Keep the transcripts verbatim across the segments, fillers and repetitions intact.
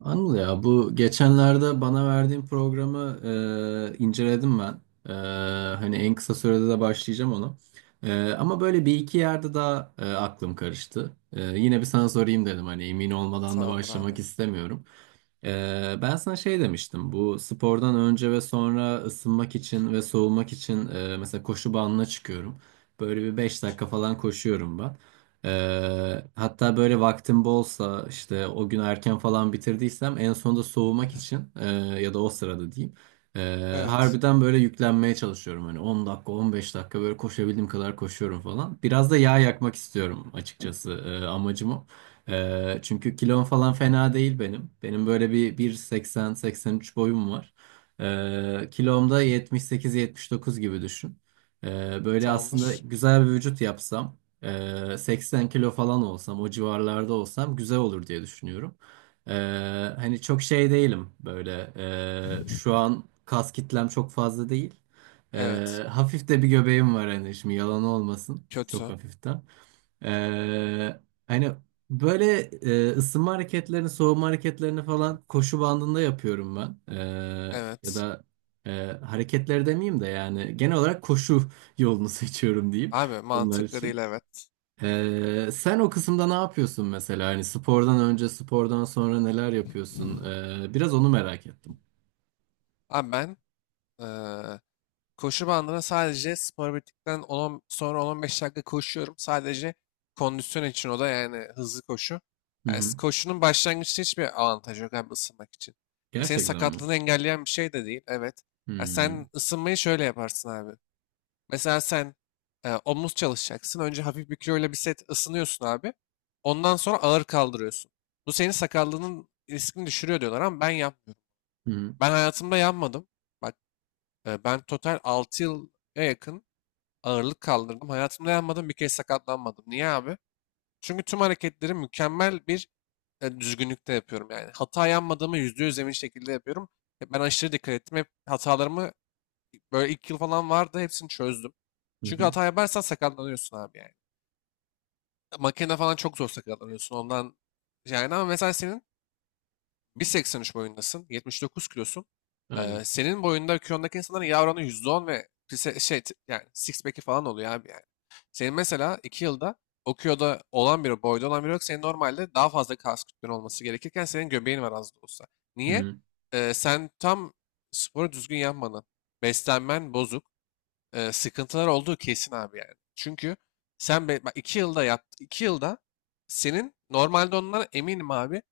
Anıl ya bu geçenlerde bana verdiğin programı e, inceledim ben. E, Hani en kısa sürede de başlayacağım onu. E, ama böyle bir iki yerde daha e, aklım karıştı. E, yine bir sana sorayım dedim hani emin olmadan da Tamamdır abi. başlamak istemiyorum. E, ben sana şey demiştim, bu spordan önce ve sonra ısınmak için ve soğumak için e, mesela koşu bandına çıkıyorum. Böyle bir beş dakika falan koşuyorum ben. Ee, hatta böyle vaktim bolsa, işte o gün erken falan bitirdiysem, en sonunda soğumak için e, ya da o sırada diyeyim, e, Evet. harbiden böyle yüklenmeye çalışıyorum. Hani on dakika on beş dakika böyle koşabildiğim kadar koşuyorum falan. Biraz da yağ yakmak istiyorum açıkçası, e, amacım o. E, çünkü kilom falan fena değil benim. Benim böyle bir 1.80-seksen üç boyum var. E, kilomda yetmiş sekiz yetmiş dokuz gibi düşün. Ee, böyle aslında Tamamdır. güzel bir vücut yapsam, ee, seksen kilo falan olsam, o civarlarda olsam güzel olur diye düşünüyorum. Ee, Hani çok şey değilim böyle. Ee, şu an kas kitlem çok fazla değil. Evet. Ee, hafif de bir göbeğim var hani, şimdi yalan olmasın. Çok Kötü. hafiften. Ee, hani böyle e, ısınma hareketlerini, soğuma hareketlerini falan koşu bandında yapıyorum ben. Ee, ya Evet. da e, hareketleri demeyeyim de, yani genel olarak koşu yolunu seçiyorum diyeyim Abi, bunlar mantıklı değil, için. evet. Ee, sen o kısımda ne yapıyorsun mesela? Hani spordan önce, spordan sonra neler yapıyorsun? Ee, biraz onu merak ettim. Abi ben eee, koşu bandına sadece spor bittikten on sonra on ila on beş dakika koşuyorum. Sadece kondisyon için, o da yani hızlı koşu. Hı Yani s- hı. koşunun başlangıçta hiçbir avantajı yok abi, ısınmak için. E senin Gerçekten mi? sakatlığını engelleyen bir şey de değil. Evet. Ya, Hı sen ısınmayı şöyle yaparsın abi. Mesela sen e, omuz çalışacaksın. Önce hafif bir kiloyla bir set ısınıyorsun abi. Ondan sonra ağır kaldırıyorsun. Bu senin sakallığının riskini düşürüyor diyorlar ama ben yapmıyorum. hı. Ben hayatımda yanmadım. Bak, e, ben total altı yıla yakın ağırlık kaldırdım. Hayatımda yanmadım, bir kez sakatlanmadım. Niye abi? Çünkü tüm hareketleri mükemmel bir e, düzgünlükte yapıyorum yani. Hata yanmadığımı yüzde yüz emin şekilde yapıyorum. E, Ben aşırı dikkat ettim. Hep hatalarımı, böyle ilk yıl falan vardı, hepsini çözdüm. Hı Çünkü hı. hata yaparsan sakatlanıyorsun abi yani. Makine falan çok zor sakatlanıyorsun ondan. Yani ama mesela senin bir seksen üç boyundasın, yetmiş dokuz kilosun. Ee, Aynen. Senin boyunda kilondaki insanların yağ oranı yüzde on ve pise- şey t- yani six pack'i falan oluyor abi yani. Senin mesela iki yılda o kiloda olan biri, boyda olan biri yok. Senin normalde daha fazla kas kütlen olması gerekirken senin göbeğin var, az da olsa. Hı Niye? hı. Ee, sen tam sporu düzgün yapmadın. Beslenmen bozuk, e, sıkıntılar olduğu kesin abi yani. Çünkü sen be, bak, iki yılda yap, iki yılda senin normalde ondan eminim abi.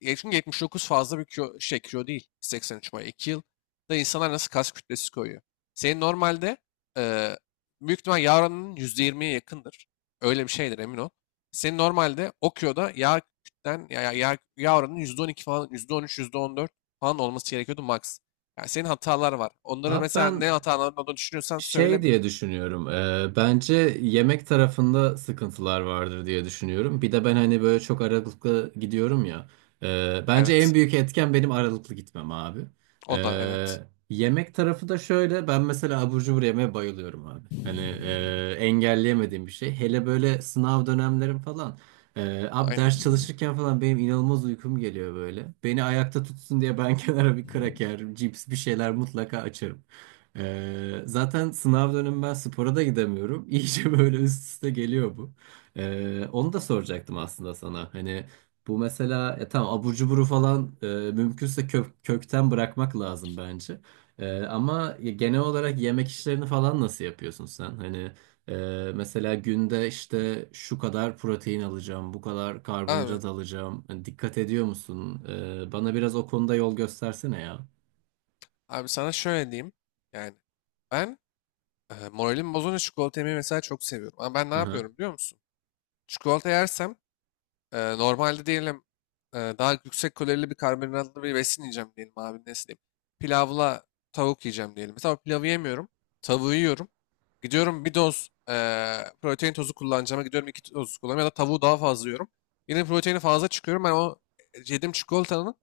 E, Çünkü yetmiş dokuz fazla bir kilo, şey kilo değil. seksen üç boy. iki yılda insanlar nasıl kas kütlesi koyuyor? Senin normalde e, büyük ihtimal yağ oranının yüzde yirmiye yakındır. Öyle bir şeydir, emin ol. Senin normalde o kiloda yağ kütlen, ya, ya, yağ, yağ oranının yüzde on iki falan, yüzde on üç, yüzde on dört falan olması gerekiyordu max. Yani senin hatalar var. Onları Abi mesela ben ne hatalarını olduğunu düşünüyorsan söyle. Şey diye düşünüyorum. E, bence yemek tarafında sıkıntılar vardır diye düşünüyorum. Bir de ben hani böyle çok aralıklı gidiyorum ya. E, bence en Evet. büyük etken benim aralıklı gitmem abi. E, O da evet. Yemek tarafı da şöyle. Ben mesela abur cubur yemeye bayılıyorum abi. Hani e, engelleyemediğim bir şey. Hele böyle sınav dönemlerim falan. E, abi, ders Aynen. çalışırken falan benim inanılmaz uykum geliyor böyle. Beni ayakta tutsun diye ben kenara bir kraker, cips, bir şeyler mutlaka açarım. Ee, zaten sınav dönemi ben spora da gidemiyorum. İyice böyle üst üste geliyor bu. Ee, onu da soracaktım aslında sana. Hani bu mesela, ya tamam abur cuburu falan e, mümkünse kök, kökten bırakmak lazım bence. Ee, ama ya genel olarak yemek işlerini falan nasıl yapıyorsun sen? Hani e, mesela günde işte şu kadar protein alacağım, bu kadar Abi, karbonhidrat alacağım. Hani dikkat ediyor musun? Ee, bana biraz o konuda yol göstersene ya. abi sana şöyle diyeyim. Yani ben, e, moralim bozunca çikolata yemeyi mesela çok seviyorum. Ama ben ne Aha. yapıyorum biliyor musun? Çikolata yersem, e, normalde diyelim, e, daha yüksek kalorili bir karbonhidratlı bir besin yiyeceğim diyelim abi, ne diyeyim. Pilavla tavuk yiyeceğim diyelim. Mesela o pilavı yemiyorum. Tavuğu yiyorum. Gidiyorum bir doz e, protein tozu kullanacağıma gidiyorum iki toz kullanıyorum, ya da tavuğu daha fazla yiyorum. Yine proteini fazla çıkıyorum. Ben o e, yediğim çikolatanın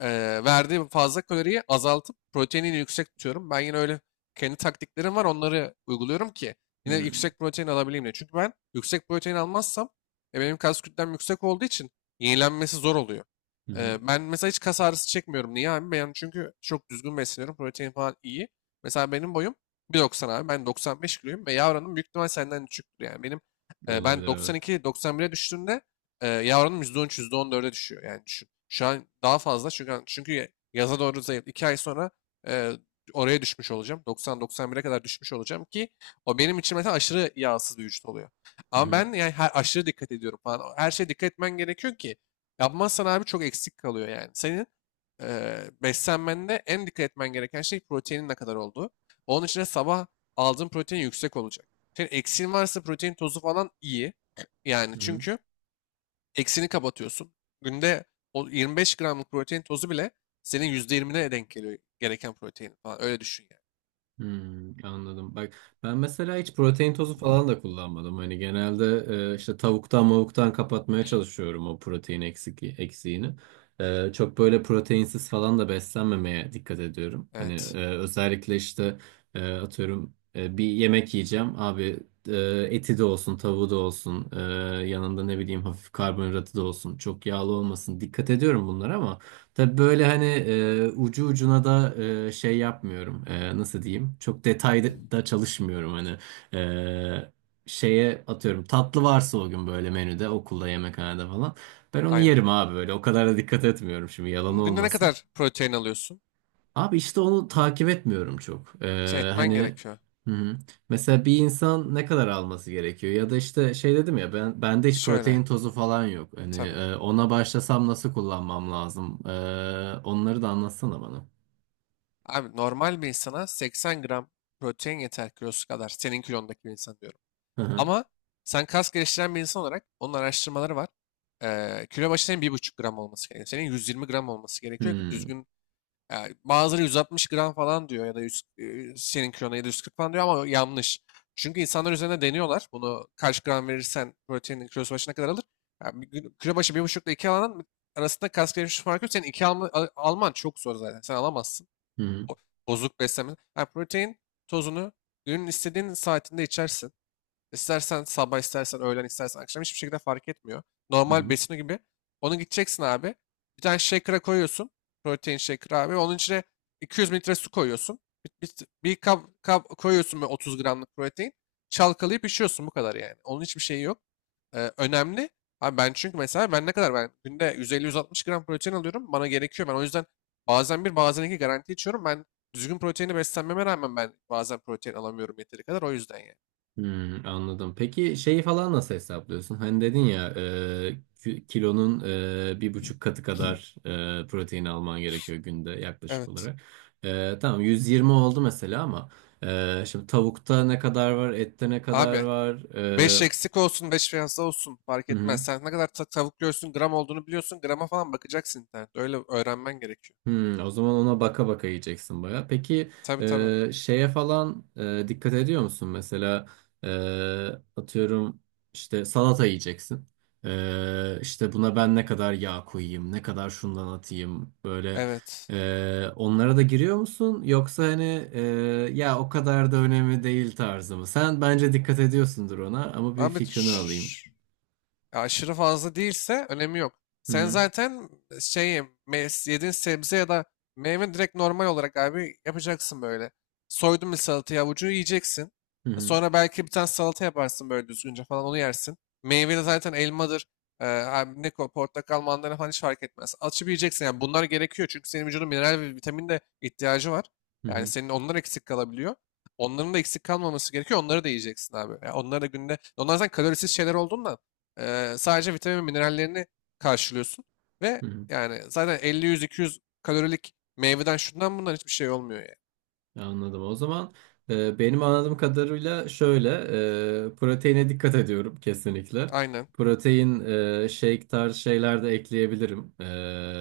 e, verdiği fazla kaloriyi azaltıp proteinini yüksek tutuyorum. Ben yine öyle kendi taktiklerim var, onları uyguluyorum ki yine Hmm. yüksek protein alabileyim diye. Çünkü ben yüksek protein almazsam, e, benim kas kütlem yüksek olduğu için yenilenmesi zor oluyor. Hı hı. E, ben mesela hiç kas ağrısı çekmiyorum. Niye abi? Ben çünkü çok düzgün besleniyorum. Protein falan iyi. Mesela benim boyum bir doksan abi. Ben doksan beş kiloyum ve yavranım büyük ihtimal senden küçüktür yani. Benim, e, ben Olabilir, evet. doksan iki, doksan bire düştüğümde, e, yağ oranım yüzde on üç, yüzde on dörde düşüyor. Yani düşün. Şu an daha fazla çünkü çünkü yaza doğru zayıf. iki ay sonra e, oraya düşmüş olacağım. doksan, doksan bire kadar düşmüş olacağım ki o benim için mesela aşırı yağsız bir vücut oluyor. Hı Ama hı. ben yani her, aşırı dikkat ediyorum falan. Her şeye dikkat etmen gerekiyor ki yapmazsan abi çok eksik kalıyor yani. Senin e, beslenmende en dikkat etmen gereken şey proteinin ne kadar olduğu. Onun için de sabah aldığın protein yüksek olacak. Senin eksiğin varsa protein tozu falan iyi. Yani, Hı hı. çünkü eksini kapatıyorsun. Günde o yirmi beş gramlık protein tozu bile senin yüzde yirmine denk geliyor gereken protein falan. Öyle düşün yani. Hmm, anladım. Bak, ben mesela hiç protein tozu falan da kullanmadım. Hani genelde e, işte tavuktan mavuktan kapatmaya çalışıyorum o protein eksik, eksiğini. E, çok böyle proteinsiz falan da beslenmemeye dikkat ediyorum. Hani Evet. e, özellikle işte e, atıyorum, e, bir yemek yiyeceğim abi, e, eti de olsun, tavuğu da olsun, e, yanında ne bileyim hafif karbonhidratı da olsun, çok yağlı olmasın. Dikkat ediyorum bunlara, ama tabii böyle hani e, ucu ucuna da e, şey yapmıyorum. E, nasıl diyeyim? Çok detayda da çalışmıyorum hani. E, şeye atıyorum, tatlı varsa o gün böyle menüde, okulda yemekhanede falan, ben onu Aynen. yerim abi böyle. O kadar da dikkat etmiyorum şimdi, yalan Günde ne olmasın. kadar protein alıyorsun? Abi, işte onu takip etmiyorum çok. Şey Ee, etmen hani gerekiyor. Hı hı. Mesela bir insan ne kadar alması gerekiyor? Ya da işte şey dedim ya, ben, bende hiç Şöyle. protein tozu falan yok. Hani Tabii. e, ona başlasam nasıl kullanmam lazım? Ee, onları da anlatsana bana. Abi normal bir insana seksen gram protein yeter, kilosu kadar. Senin kilondaki bir insan diyorum. Hı hı. Ama sen kas geliştiren bir insan olarak, onun araştırmaları var. Ee, kilo başı senin bir buçuk gram olması gerekiyor. Senin yüz yirmi gram olması gerekiyor ki Hmm. düzgün. Yani bazıları yüz altmış gram falan diyor ya da yüz, e, senin kilona ya da yüz kırk falan diyor ama yanlış. Çünkü insanlar üzerine deniyorlar. Bunu kaç gram verirsen proteinin kilosu başına kadar alır. Yani bir gün- kilo başı bir buçuk ile iki alanın arasında kas gelişmiş farkı yok. Senin iki alma, al- alman çok zor zaten. Sen alamazsın. Hı hı. O, bozuk beslenme. Yani protein tozunu günün istediğin saatinde içersin. İstersen sabah, istersen öğlen, istersen akşam hiçbir şekilde fark etmiyor. Hı Normal hı. besini gibi. Onu gideceksin abi. Bir tane shaker'a koyuyorsun. Protein shaker abi. Onun içine iki yüz mililitre su koyuyorsun. Bir, bir, bir kap, kap koyuyorsun böyle otuz gramlık protein. Çalkalayıp içiyorsun, bu kadar yani. Onun hiçbir şeyi yok. Ee, önemli. Abi ben, çünkü mesela ben ne kadar ben günde yüz elli, yüz altmış gram protein alıyorum. Bana gerekiyor. Ben o yüzden bazen bir, bazen iki garanti içiyorum. Ben düzgün proteini beslenmeme rağmen ben bazen protein alamıyorum yeteri kadar. O yüzden yani. Hmm, anladım. Peki şeyi falan nasıl hesaplıyorsun? Hani dedin ya, e, ki- kilonun e, bir buçuk katı kadar e, protein alman gerekiyor günde yaklaşık Evet. olarak. E, tamam yüz yirmi oldu mesela, ama e, şimdi tavukta ne kadar var, ette ne kadar Abi var? beş E, eksik olsun beş fazla olsun fark hı etmez. hı. Sen ne kadar ta- tavuk göğsünün gram olduğunu biliyorsun. Grama falan bakacaksın internette. Öyle öğrenmen gerekiyor. Hmm, o zaman ona baka baka yiyeceksin baya. Peki Tabii tabii. e, şeye falan e, dikkat ediyor musun? Mesela e, atıyorum, işte salata yiyeceksin. E, işte buna ben ne kadar yağ koyayım, ne kadar şundan atayım böyle, Evet. e, onlara da giriyor musun? Yoksa hani e, ya o kadar da önemli değil tarzı mı? Sen bence dikkat ediyorsundur ona, ama bir Abi. fikrini şşş. alayım. E, aşırı fazla değilse önemi yok. Hı Sen hı, zaten, e, şey mes- yediğin sebze ya da meyve direkt normal olarak abi yapacaksın böyle. Soydun bir salatayı avucu yiyeceksin. hı E, hı, Sonra belki bir tane salata yaparsın böyle düzgünce falan, onu yersin. Meyve de zaten elmadır. E, abi ne ko- portakal, mandalina falan hiç fark etmez. Açıp yiyeceksin yani, bunlar gerekiyor çünkü senin vücudun mineral ve vitamin de ihtiyacı var. hı Yani hı, senin onlar eksik kalabiliyor. Onların da eksik kalmaması gerekiyor. Onları da yiyeceksin abi. Yani onları da günde... Onlar zaten kalorisiz şeyler olduğundan, Eee, sadece vitamin ve minerallerini karşılıyorsun. Ve hı hı. yani zaten elli yüz-iki yüz kalorilik meyveden şundan bundan hiçbir şey olmuyor yani. Anladım. O zaman e, benim anladığım kadarıyla şöyle, e, proteine dikkat ediyorum kesinlikle. Aynen. Protein e, shake tarzı şeyler de ekleyebilirim e,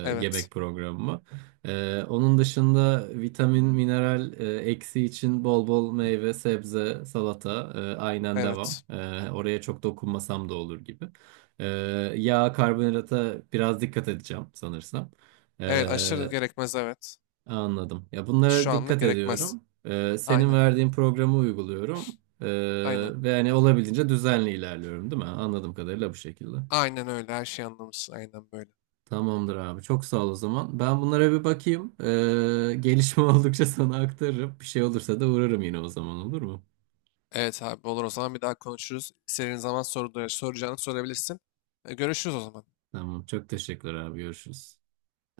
Evet. yemek programıma. E, onun dışında vitamin, mineral e, eksi için bol bol meyve, sebze, salata, e, aynen devam. Evet. E, oraya çok dokunmasam da olur gibi. E, Yağ, karbonhidrata biraz dikkat edeceğim sanırsam. Evet, aşırı gerekmez evet. Anladım. Ya bunlara Şu anlık dikkat gerekmez. ediyorum. Ee, senin Aynen. verdiğin programı uyguluyorum. Ee, Aynen. Ve hani olabildiğince düzenli ilerliyorum, değil mi? Anladığım kadarıyla bu şekilde. Aynen öyle, her şeyi anlamışsın. Aynen böyle. Tamamdır abi. Çok sağ ol o zaman. Ben bunlara bir bakayım. Ee, gelişme oldukça sana aktarırım. Bir şey olursa da uğrarım yine o zaman, olur mu? Evet abi olur, o zaman bir daha konuşuruz. İstediğin zaman soru, soracağını sorabilirsin. E, Görüşürüz o zaman. Tamam. Çok teşekkürler abi. Görüşürüz.